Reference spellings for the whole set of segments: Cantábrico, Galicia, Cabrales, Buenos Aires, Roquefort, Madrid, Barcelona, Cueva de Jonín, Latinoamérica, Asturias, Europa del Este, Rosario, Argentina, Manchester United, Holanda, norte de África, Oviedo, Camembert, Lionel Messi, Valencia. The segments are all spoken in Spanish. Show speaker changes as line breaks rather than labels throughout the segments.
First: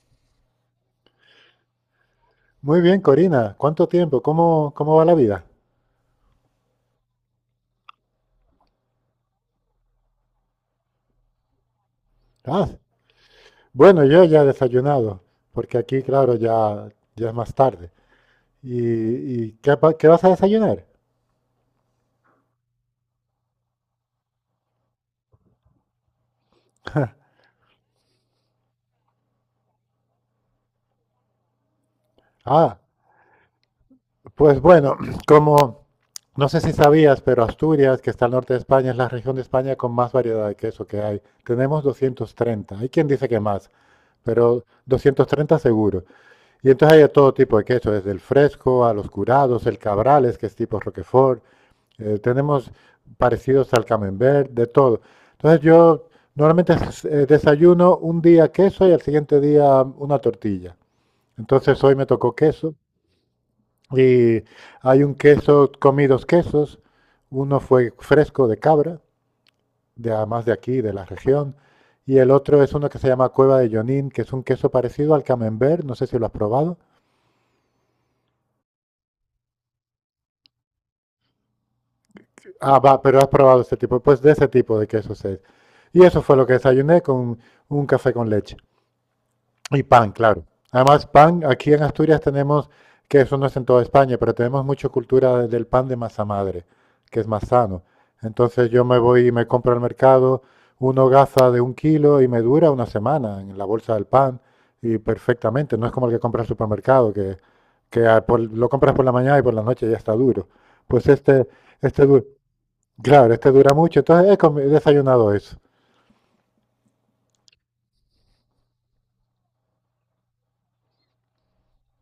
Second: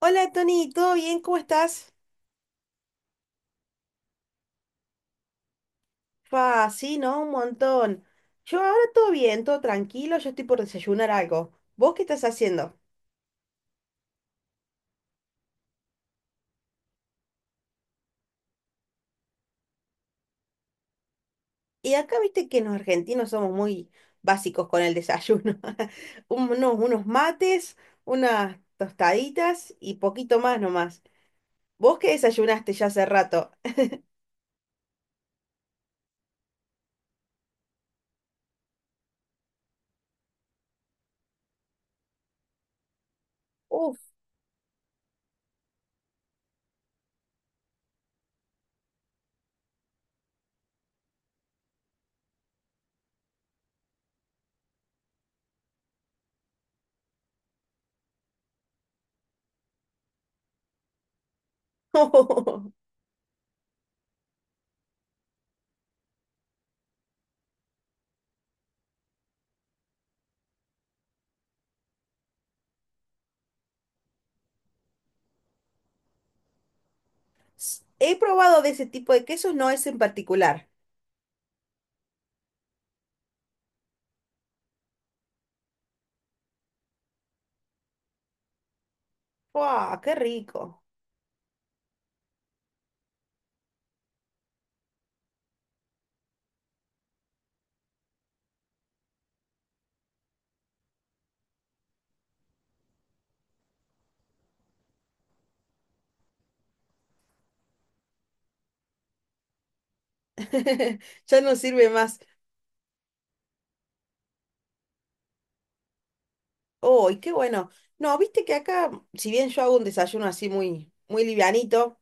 Hola Tony, ¿todo bien? ¿Cómo estás?
Muy bien, Corina. ¿Cuánto tiempo? ¿¿Cómo va la vida?
Fa, sí, ¿no? Un montón. Yo ahora todo bien, todo tranquilo, yo estoy por desayunar algo. ¿Vos qué estás
Ah,
haciendo?
bueno, yo ya he desayunado, porque aquí, claro, ya es más tarde. ¿ Qué vas a desayunar?
Y acá viste que los argentinos somos muy básicos con el desayuno. Unos mates, unas tostaditas y poquito más nomás. ¿Vos qué desayunaste
Ah,
ya hace rato?
pues bueno, como no sé si sabías, pero Asturias, que está al norte de España, es la región de España con más variedad de queso que hay. Tenemos 230. Hay quien dice que más,
Uf.
pero 230 seguro. Y entonces hay de todo tipo de queso, desde el fresco a los curados, el cabrales, que es tipo Roquefort. Tenemos parecidos al camembert, de todo. Entonces yo normalmente desayuno un día queso y al siguiente día una tortilla. Entonces hoy me tocó queso y hay un queso, comí dos quesos. Uno fue fresco de cabra, de, además de aquí, de la región. Y el otro es uno que se llama Cueva de Jonín, que es un queso parecido al camembert, no sé si lo has probado.
He probado de ese tipo de quesos, no es en particular.
Ah, va, pero has probado este tipo, pues de ese tipo de quesos es. Y eso fue lo que desayuné con un café con leche. Y
¡Fua!
pan,
¡Qué
claro.
rico!
Además, pan, aquí en Asturias tenemos, que eso no es en toda España, pero tenemos mucha cultura del pan de masa madre, que es más sano. Entonces yo me voy y me compro al mercado una hogaza de 1 kilo y me dura una semana en la bolsa del pan y perfectamente. No es como el que compra al supermercado, que lo compras por la mañana y por la noche ya está duro. Pues
Ya
este,
no sirve
este,
más.
du- claro, este dura mucho. Entonces he desayunado eso.
Oh, y qué bueno. No, viste que acá, si bien yo hago un desayuno así muy, muy livianito,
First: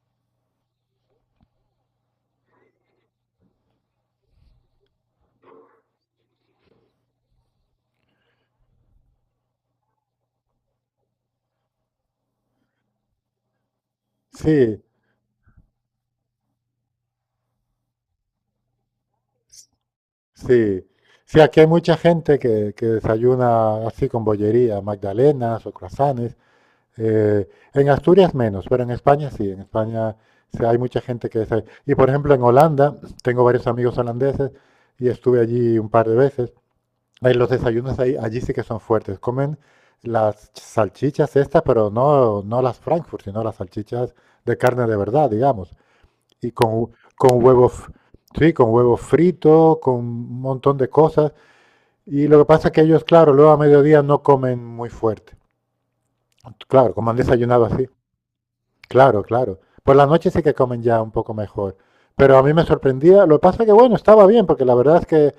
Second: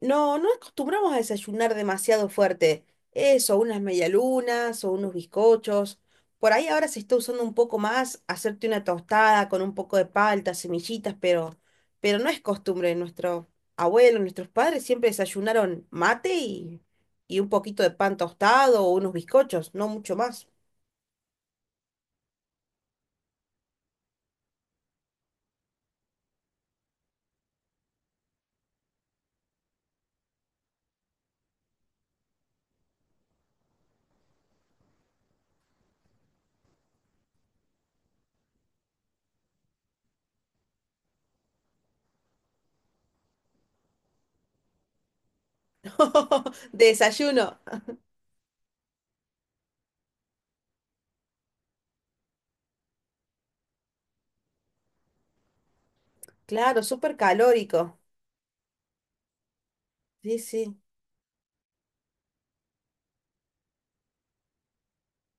no acostumbramos a desayunar demasiado fuerte. Eso, unas medialunas o unos bizcochos. Por ahí ahora se está usando un poco más hacerte una tostada con un poco de palta, semillitas, pero no es costumbre. Nuestro abuelo, nuestros
Sí,
padres siempre desayunaron mate y un poquito de pan tostado o unos bizcochos, no mucho más.
sí, sí, aquí hay mucha gente que desayuna así con bollería, magdalenas o croissants. eh, en Asturias menos, pero en España sí hay mucha gente que desayuna. Y por ejemplo en Holanda, tengo varios amigos holandeses y estuve allí un par de veces. Ahí los desayunos ahí, Allí sí que son fuertes. Comen las salchichas estas, pero no, no las Frankfurt, sino las salchichas de carne de verdad, digamos. Y
De
con
desayuno.
huevos, sí, con huevo frito, con un montón de cosas. Y lo que pasa es que ellos, claro, luego a mediodía no comen muy fuerte.
Claro,
Claro, como
súper
han desayunado así.
calórico.
Claro, claro. Por la noche
Sí,
sí que
sí.
comen ya un poco mejor. Pero a mí me sorprendía. Lo que pasa es que, bueno, estaba bien, porque la verdad es que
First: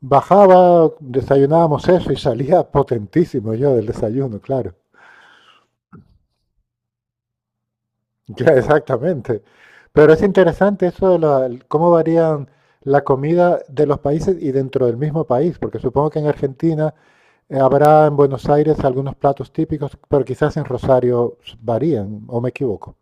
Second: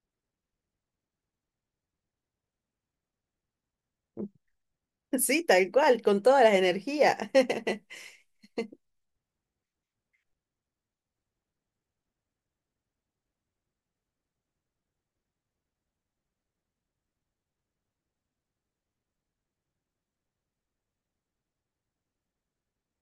bajaba, desayunábamos eso y salía potentísimo yo del desayuno, claro.
Sí, tal cual, con todas las energías.
Ya, exactamente. Pero es interesante eso de cómo varían la comida de los países y dentro del mismo país, porque supongo que en Argentina habrá en Buenos Aires algunos platos típicos, pero quizás en Rosario varían, o me equivoco.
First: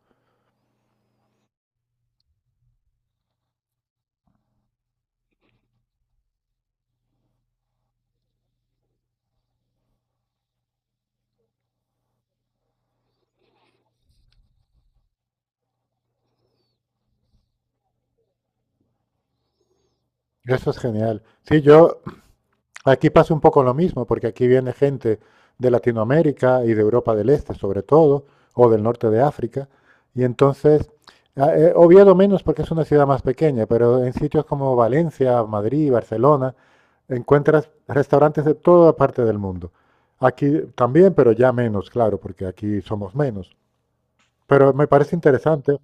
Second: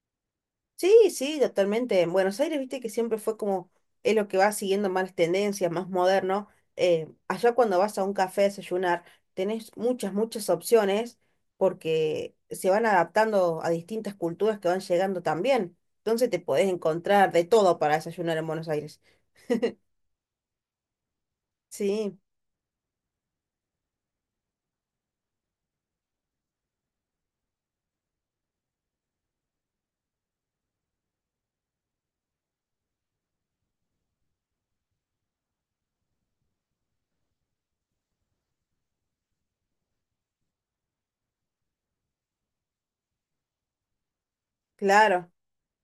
Sí, sí, totalmente. En Buenos Aires, viste que siempre fue como, es lo que va siguiendo más tendencias, más moderno. Allá cuando vas a un café a desayunar, tenés muchas opciones porque se van adaptando a distintas culturas que van llegando también. Entonces te podés encontrar de todo para desayunar en Buenos Aires.
Eso es genial. Sí, yo
Sí,
aquí pasa un poco lo mismo, porque aquí viene gente de Latinoamérica y de Europa del Este, sobre todo, o del norte de África, y entonces, Oviedo menos porque es una ciudad más pequeña, pero en sitios como Valencia, Madrid, Barcelona, encuentras restaurantes de toda parte del mundo. Aquí también, pero ya menos, claro, porque aquí somos menos. Pero me parece
claro.
interesante.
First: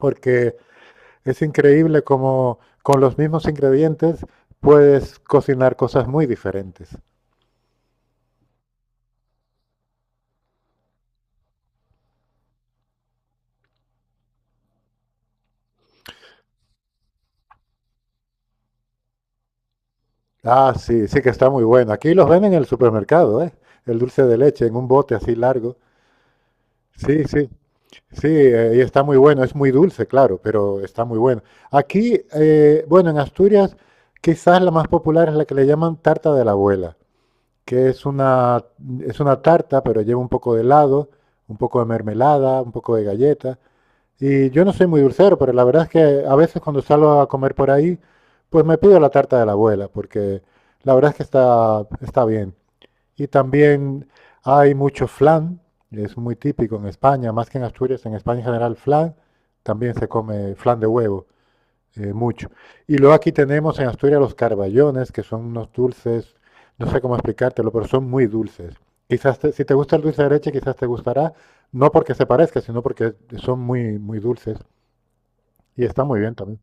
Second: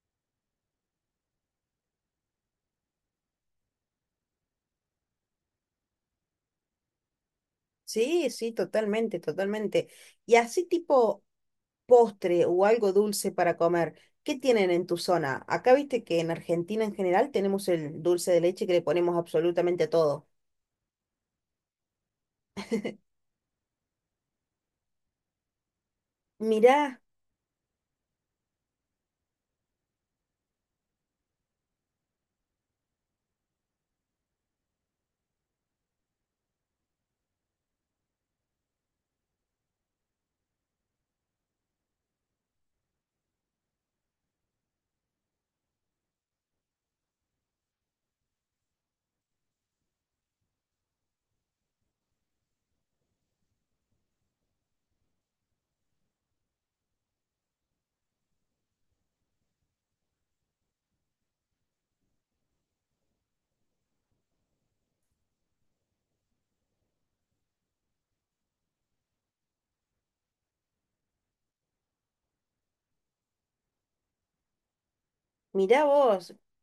Porque es increíble cómo con los mismos ingredientes puedes cocinar cosas muy diferentes.
Sí, sí, totalmente, totalmente. Y así tipo postre o algo dulce para comer. ¿Qué tienen en tu zona? Acá viste que en Argentina en general tenemos el dulce de leche que le ponemos absolutamente a todo.
Ah, sí, sí que está muy bueno. Aquí los venden en el supermercado, ¿eh? El dulce de leche en un bote así largo.
Mirá,
Sí, sí, sí, y está muy bueno. Es muy dulce, claro, pero está muy bueno. Bueno, en Asturias quizás la más popular es la que le llaman tarta de la abuela, que es una, es una tarta, pero lleva un poco de helado, un poco de mermelada, un poco de galleta. Y yo no soy muy dulcero, pero la verdad es que a veces cuando salgo a comer por ahí, pues me pido la tarta de la abuela, porque la verdad es que está bien. Y también hay mucho flan, es muy típico en España, más que en Asturias, en España en general flan, también se come flan de huevo, mucho. Y luego aquí tenemos en Asturias los carballones, que son unos dulces, no sé cómo explicártelo, pero son muy dulces. Si te gusta el dulce de leche, quizás te gustará, no porque se parezca, sino porque son muy dulces.
mirá
Y está muy
vos,
bien también.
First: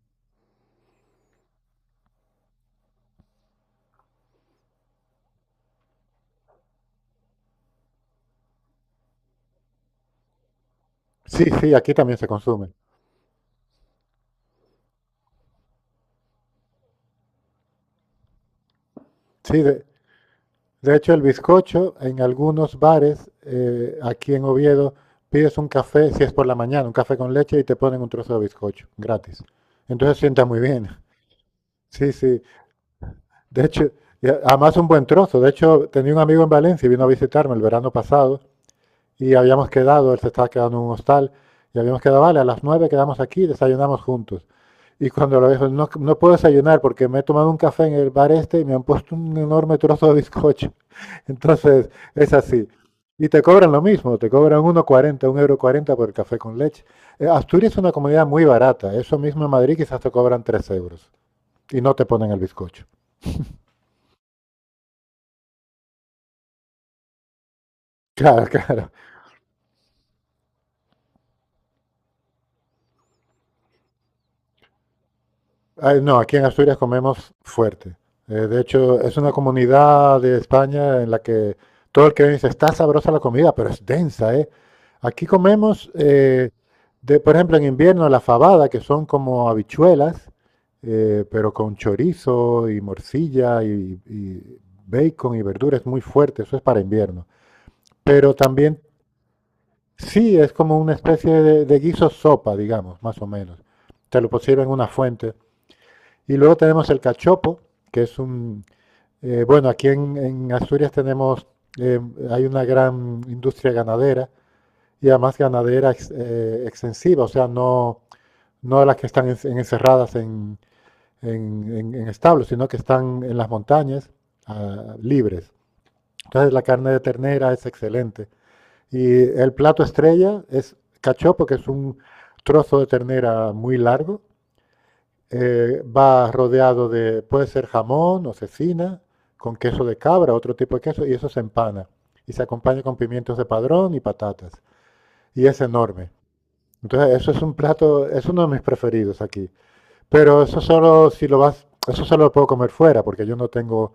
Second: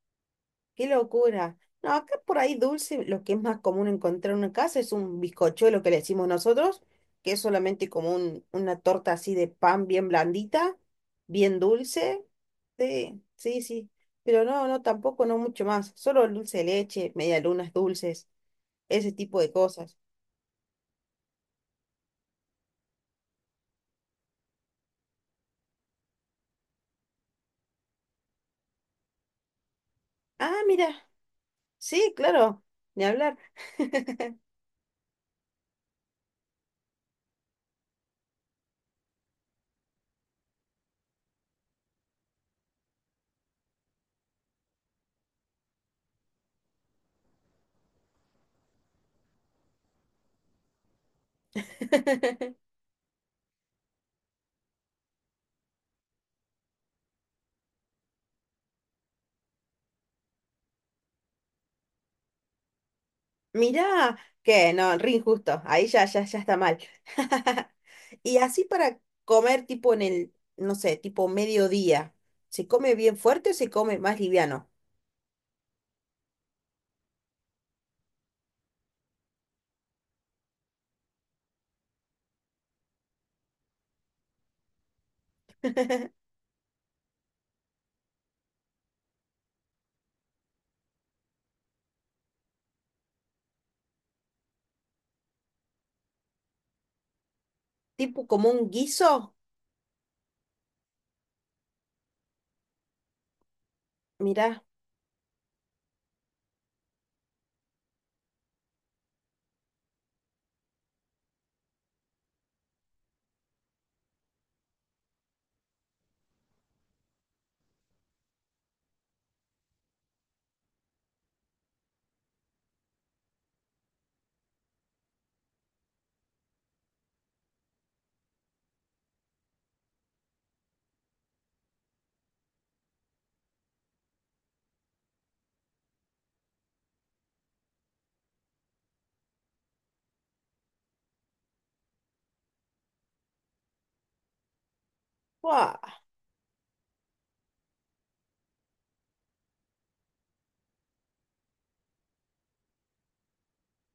qué locura. No, acá por ahí dulce, lo que es más común encontrar en una casa es un bizcochuelo que le decimos nosotros, que es solamente como una torta así de pan bien blandita,
Sí,
bien
sí, aquí también
dulce.
se consume.
Sí, sí, sí. Pero no, no, tampoco, no mucho más. Solo el dulce de leche, medialunas dulces, ese tipo de
Sí,
cosas.
de hecho el bizcocho en algunos bares aquí en Oviedo pides un café, si es por la mañana, un café con leche y te ponen un trozo de bizcocho gratis. Entonces sienta
Ah,
muy bien.
mira,
Sí,
sí,
sí.
claro, ni hablar.
De hecho, y además un buen trozo. De hecho, tenía un amigo en Valencia y vino a visitarme el verano pasado y habíamos quedado, él se estaba quedando en un hostal y habíamos quedado, vale, a las 9 quedamos aquí y desayunamos juntos. Y cuando lo dijo, no, no puedo desayunar porque me he tomado un café en el bar este y me han puesto un enorme trozo de bizcocho. Entonces, es así. Y te cobran lo mismo, te cobran uno cuarenta 1,40 € por el café con leche. Asturias es una comunidad muy barata, eso mismo en Madrid quizás te cobran 3 € y no te ponen el bizcocho.
Mira, que no, re injusto, ahí ya, ya, ya está mal. Y
Claro,
así
claro.
para comer tipo en el, no sé, tipo mediodía, ¿se come bien fuerte o se come más liviano?
Ay, no, aquí en Asturias comemos fuerte. De hecho, es una comunidad de España en la que todo el que viene dice, está sabrosa la comida, pero es densa, ¿eh? Aquí comemos, por ejemplo, en invierno la fabada, que son como habichuelas, pero con chorizo y morcilla y bacon y verduras muy fuerte, eso es para invierno.
Tipo
Pero
como un
también,
guiso,
sí, es como una especie de guiso sopa, digamos, más o menos. Te lo
mira.
pusieron en una fuente. Y luego tenemos el cachopo, que es un... bueno, en Asturias tenemos, eh, hay una gran industria ganadera y además ganadera extensiva, o sea, no, no las que están encerradas en establos, sino que están en las montañas libres. Entonces la carne de ternera es excelente. Y el plato estrella es cachopo, que es un trozo de ternera muy largo, va rodeado de, puede ser jamón o cecina, con queso de cabra, otro tipo de queso, y eso se empana. Y se acompaña con pimientos de padrón y patatas. Y es enorme. Entonces, eso es un plato, es uno de mis preferidos aquí. Pero eso solo si lo vas, eso solo lo puedo comer fuera, porque yo no tengo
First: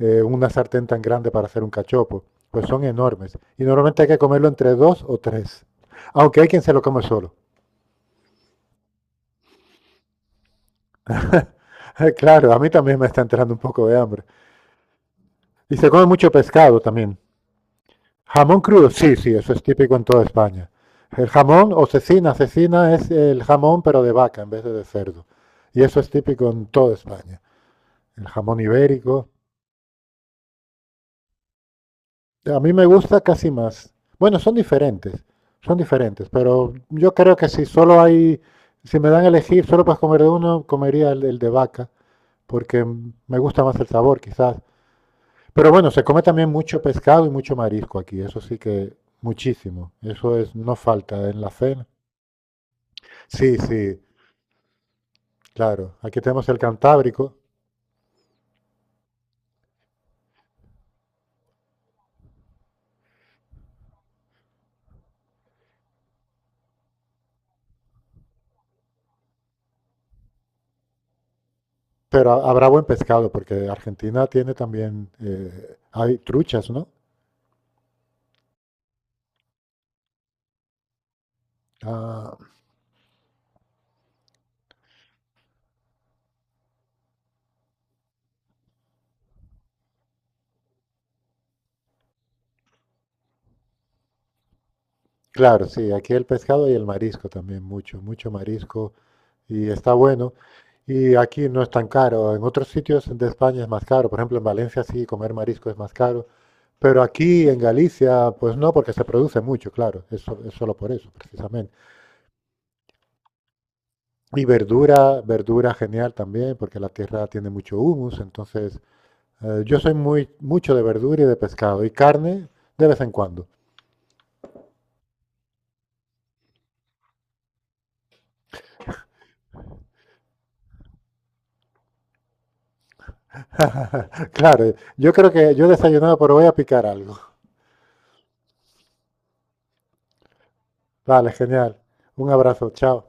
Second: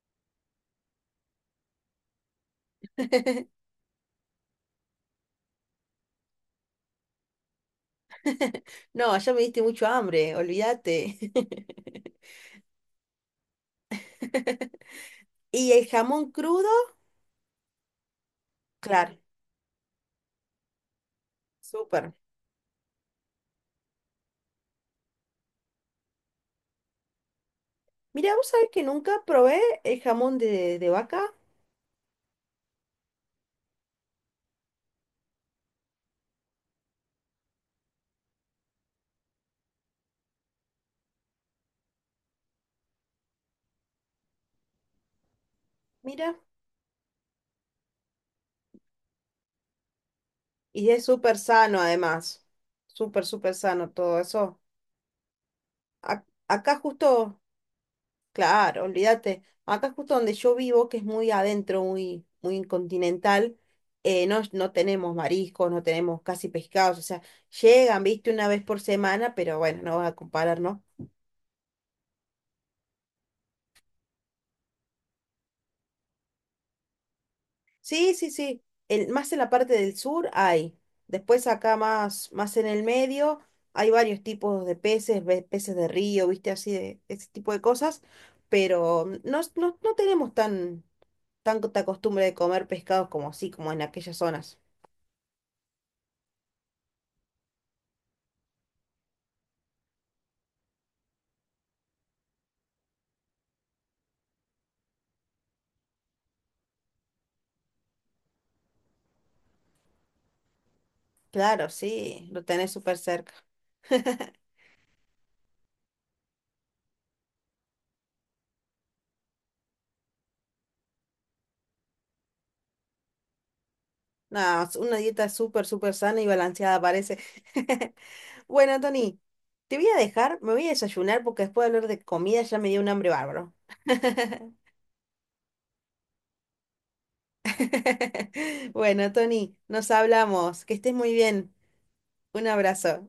una sartén tan grande para hacer un cachopo. Pues son enormes. Y normalmente hay que comerlo entre dos o tres. Aunque hay quien se lo come solo.
No, ya me diste mucho hambre, olvídate.
Claro, a mí también me está entrando un poco de hambre.
¿Y
Y
el
se come
jamón
mucho
crudo?
pescado también. Jamón crudo, sí,
Claro,
sí, eso es típico en toda España. El jamón o
súper.
cecina, cecina es el jamón pero de vaca en vez de cerdo. Y eso es típico en toda España. El
Mira, vos
jamón
sabés que nunca
ibérico.
probé el jamón de vaca,
A mí me gusta casi más. Bueno, son diferentes, pero yo creo que si solo hay, si me dan a elegir, solo para comer de uno, comería el de vaca, porque me gusta más el sabor quizás. Pero bueno, se come
mira.
también mucho pescado y mucho marisco aquí, eso sí que muchísimo. Eso es, no
Y es
falta
súper
en la
sano
cena.
además, súper, súper
Sí,
sano
sí,
todo eso.
claro. Aquí tenemos el
Acá
Cantábrico,
justo, claro, olvídate, acá justo donde yo vivo, que es muy adentro, muy, muy continental, no tenemos mariscos, no tenemos casi pescados, o sea, llegan, viste, una vez por semana, pero bueno, no vas a comparar, ¿no?
pero habrá buen pescado, porque Argentina tiene también, hay truchas, ¿no?
Sí, sí, sí. El, más en la parte del sur hay. Después acá más,
Ah,
más en el medio hay varios tipos de peces, peces de río, viste, así de ese tipo de cosas. Pero no tenemos tan, tanta costumbre de comer pescados como así, como en aquellas zonas.
claro, sí, aquí el pescado y el marisco también, mucho, mucho marisco, y está bueno. Y aquí no es tan caro, en otros sitios de España es más caro, por ejemplo en Valencia sí, comer marisco es más caro, pero aquí en Galicia, pues no, porque se produce mucho, claro, es, es solo por eso,
Claro,
precisamente.
sí, lo tenés súper cerca.
Y verdura, verdura genial también, porque la tierra tiene mucho humus, entonces yo soy mucho de verdura y de pescado y carne de vez en cuando.
No, es una dieta súper, súper sana y balanceada parece. Bueno, Tony, te voy a dejar, me voy a desayunar porque después de hablar de comida ya me dio un hambre bárbaro.
Claro, yo creo que yo he desayunado, pero voy a picar algo.
Bueno, Tony, nos hablamos. Que estés muy
Vale,
bien.
genial. Un
Un
abrazo, chao.
abrazo.